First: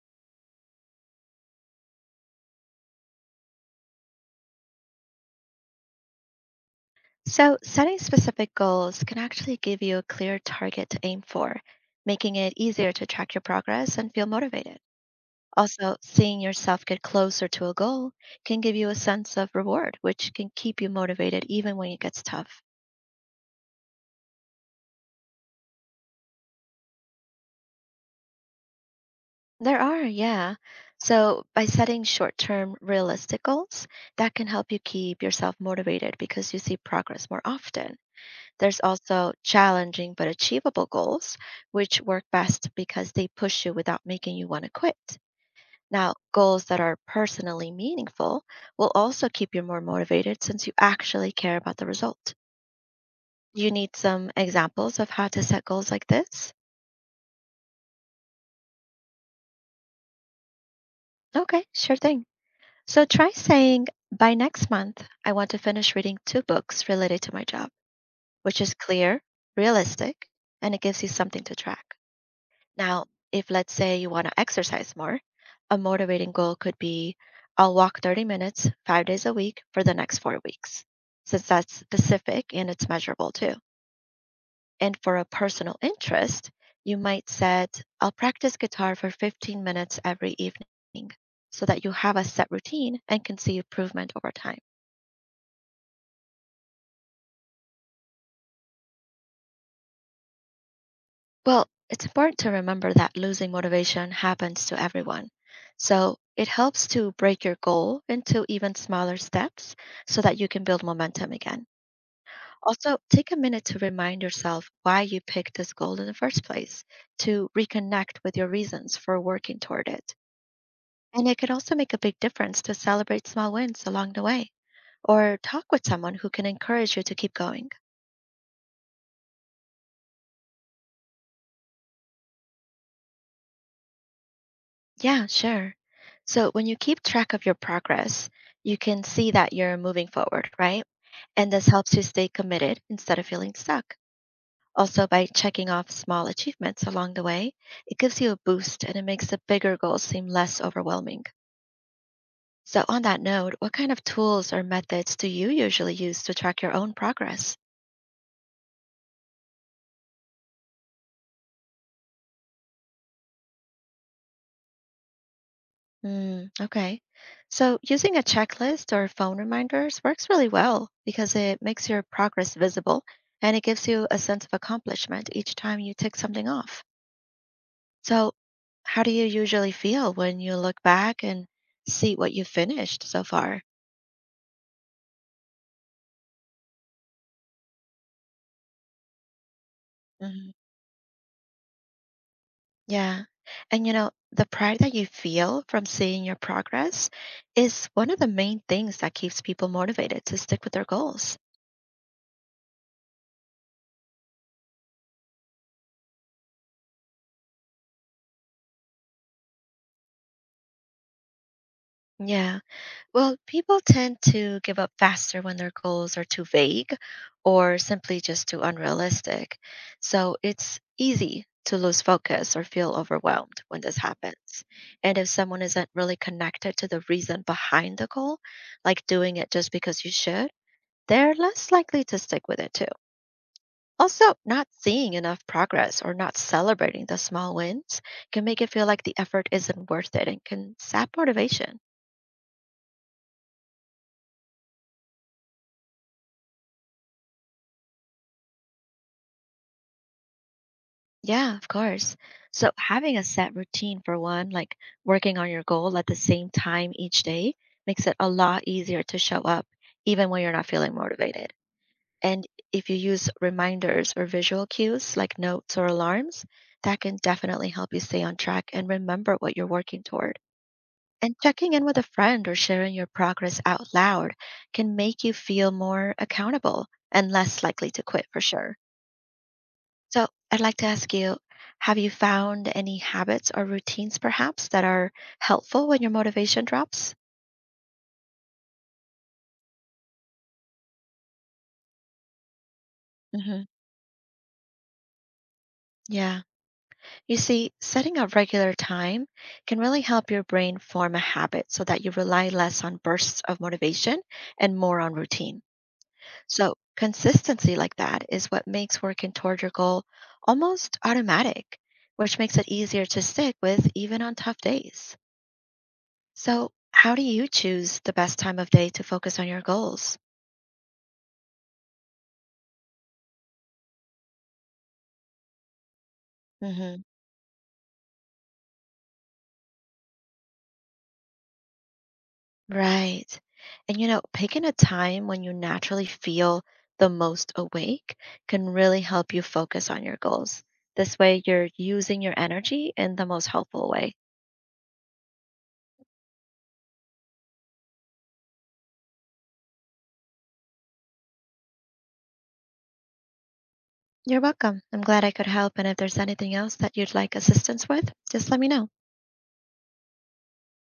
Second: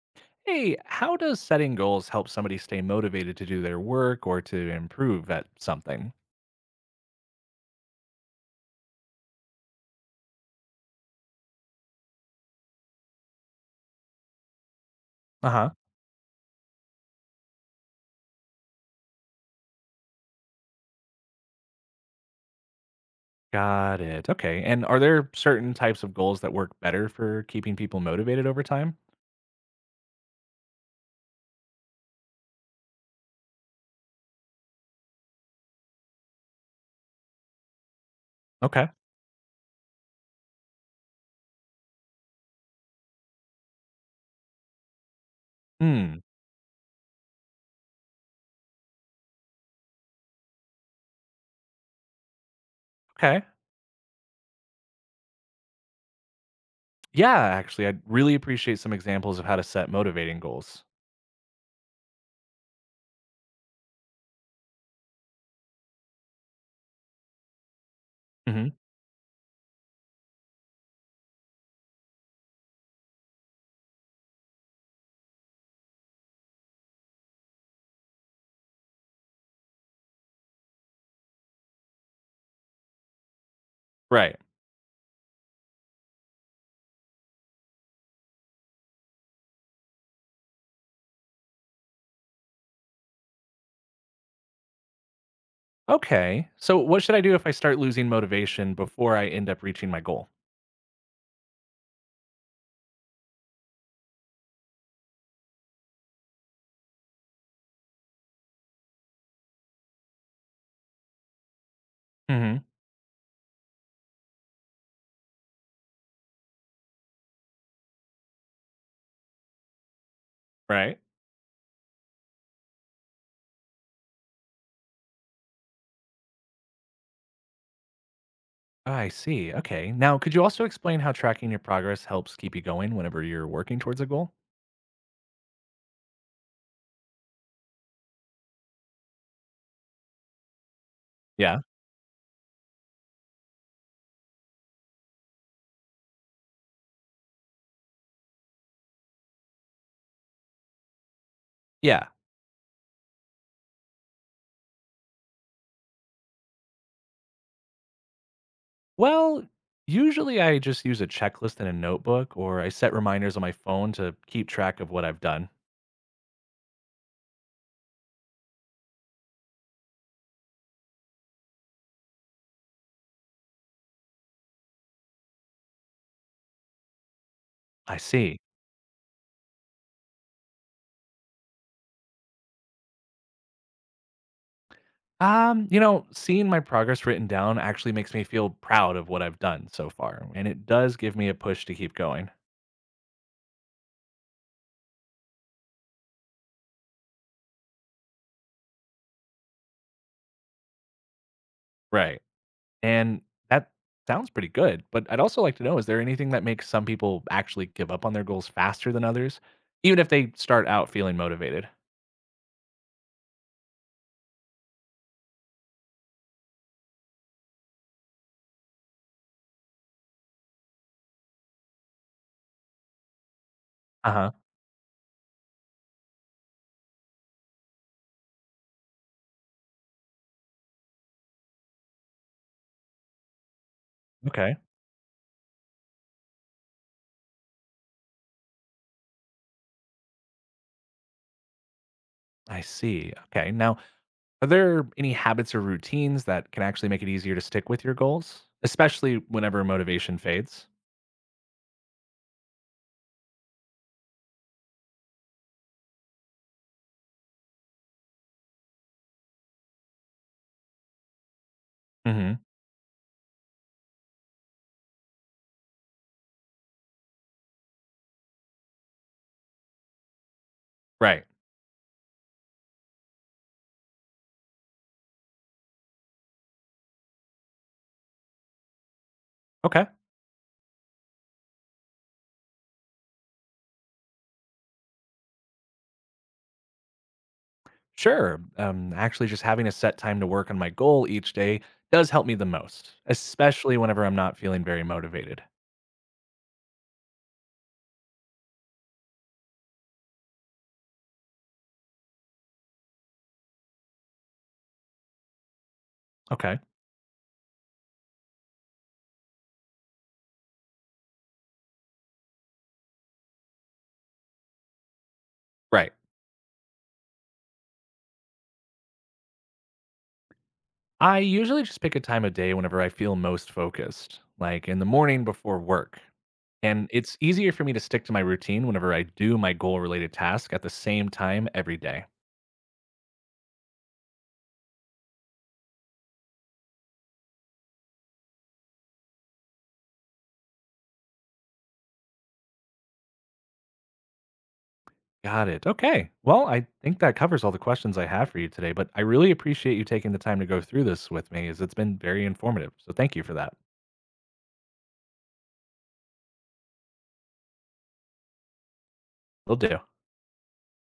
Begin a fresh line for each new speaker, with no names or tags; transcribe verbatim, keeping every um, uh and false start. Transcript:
Hey, how does setting goals help somebody stay motivated to do their work or to improve at something?
So, setting specific goals can actually give you a clear target to aim for, making it easier to track your progress and feel motivated.
Uh huh.
Also, seeing yourself get closer to a goal can give you a sense of reward, which can keep you motivated even when it gets tough.
Got it. Okay. And are there certain types of goals that work better for keeping people motivated over time?
There are, yeah. So, by setting short term realistic goals, that can help you keep yourself motivated because you see progress more often. There's
Okay.
also challenging but achievable goals, which work best because they push you without making you want to quit. Now,
Hmm.
goals that are personally meaningful will also keep you more motivated since you actually care about the result.
Okay.
You need some examples of how to set goals like this?
Yeah, actually, I'd really appreciate some examples of how to set motivating goals.
Okay, sure thing. So try saying, by next month, I want to finish reading two books related to my job, which
Hmm.
is clear, realistic, and it gives you something to track. Now, if let's say you want to exercise more, a motivating goal could be I'll walk thirty minutes five days a week for the next four weeks, since that's specific and it's measurable too.
Right.
And for a personal interest, you might set I'll practice guitar for fifteen minutes every evening so that you have a set routine and can see improvement over time.
Okay. So, what should I do if I start losing motivation before I end up reaching my goal?
Well, it's important to remember that losing motivation happens to everyone. So it helps to break your goal into even smaller steps so that you can build momentum again.
Hmm.
Also, take a minute to remind yourself why you picked this goal in the first place, to reconnect with your reasons for working toward it.
Right.
And it can also make a big difference to celebrate small wins along the way or talk with someone who can encourage you to keep going.
I see. Okay. Now, could you also explain how tracking your progress helps keep you going whenever you're working towards a goal?
Yeah, sure. So when you keep track of your progress, you can see that you're moving forward, right? And
Yeah.
this helps you stay committed instead of feeling stuck. Also, by checking off small achievements along the way, it gives you a boost and it makes the bigger goals seem less overwhelming.
Yeah.
So, on that note, what kind of tools or methods do you usually use to track your own progress?
Well, usually I just use a checklist in a notebook or I set reminders on my phone to keep track of what I've done.
Mm, okay. So using a checklist or phone reminders works really well because it makes your progress visible and it gives you a sense of accomplishment each time you tick something off.
I
So,
see.
how do you usually feel when you look back and see what you finished so far?
Um, you know, seeing my progress written down actually makes me feel proud of what I've done so far, and
Hmm.
it does give me a push to keep going.
Yeah. And you know, the pride that you feel from seeing your progress is one of the main things that keeps people motivated to stick with their goals.
Right. And that sounds pretty good, but I'd also like to know, is there anything that makes some people actually give up on their goals faster than others, even if they start out feeling motivated?
Yeah. Well, people tend to give up faster when their goals are too vague or simply just too unrealistic. So it's easy to lose focus or feel overwhelmed when this
Uh-huh.
happens. And if someone isn't really connected to the reason behind the goal, like doing it just because you should, they're less likely to stick with it too. Also,
Okay.
not seeing enough progress or not celebrating the small wins can make it feel like the effort isn't worth it and can sap motivation.
I see. Okay. Now, are there any habits or routines that can actually make it easier to stick with your goals, especially whenever motivation fades?
Yeah, of course. So having a set routine for one, like working on your goal at the same time each day, makes it a lot easier to show up even when you're not feeling motivated.
Hmm.
And if you use reminders or visual cues like notes or alarms, that can definitely help you stay on track and remember what you're working toward.
Right.
And checking in with a friend or sharing your progress out loud can make you feel more accountable and less likely to quit for sure.
Okay.
So I'd like to ask you, have you found any habits or routines perhaps that are helpful when your motivation drops?
Sure. Um, actually, just having a set time to work on my goal each day does help me the most,
Hmm.
especially whenever I'm not feeling very motivated.
Yeah. You see, setting a regular time can really help your brain form a habit so that you rely less on bursts of motivation and more on routine.
Okay.
So consistency like that is what makes working toward your goal almost automatic, which makes it easier to stick with even on tough days.
Right.
So, how do you choose the best time of day to focus on your goals?
I usually just pick a time of day whenever I feel most focused, like in the morning before work. And
Hmm.
it's easier for me to stick to my routine whenever I do my goal related task at the same time every day.
Right. And you know, picking a time when you naturally feel the most awake can really help you focus on your goals. This way, you're using your energy in the most helpful way.
Got it. Okay. Well, I think that covers all the questions I have for you today, but I really appreciate you taking the time to go through this with me as it's been very informative. So thank you for that.
You're welcome. I'm glad I could help. And if there's anything else that you'd like assistance with, just let me know.
Will do.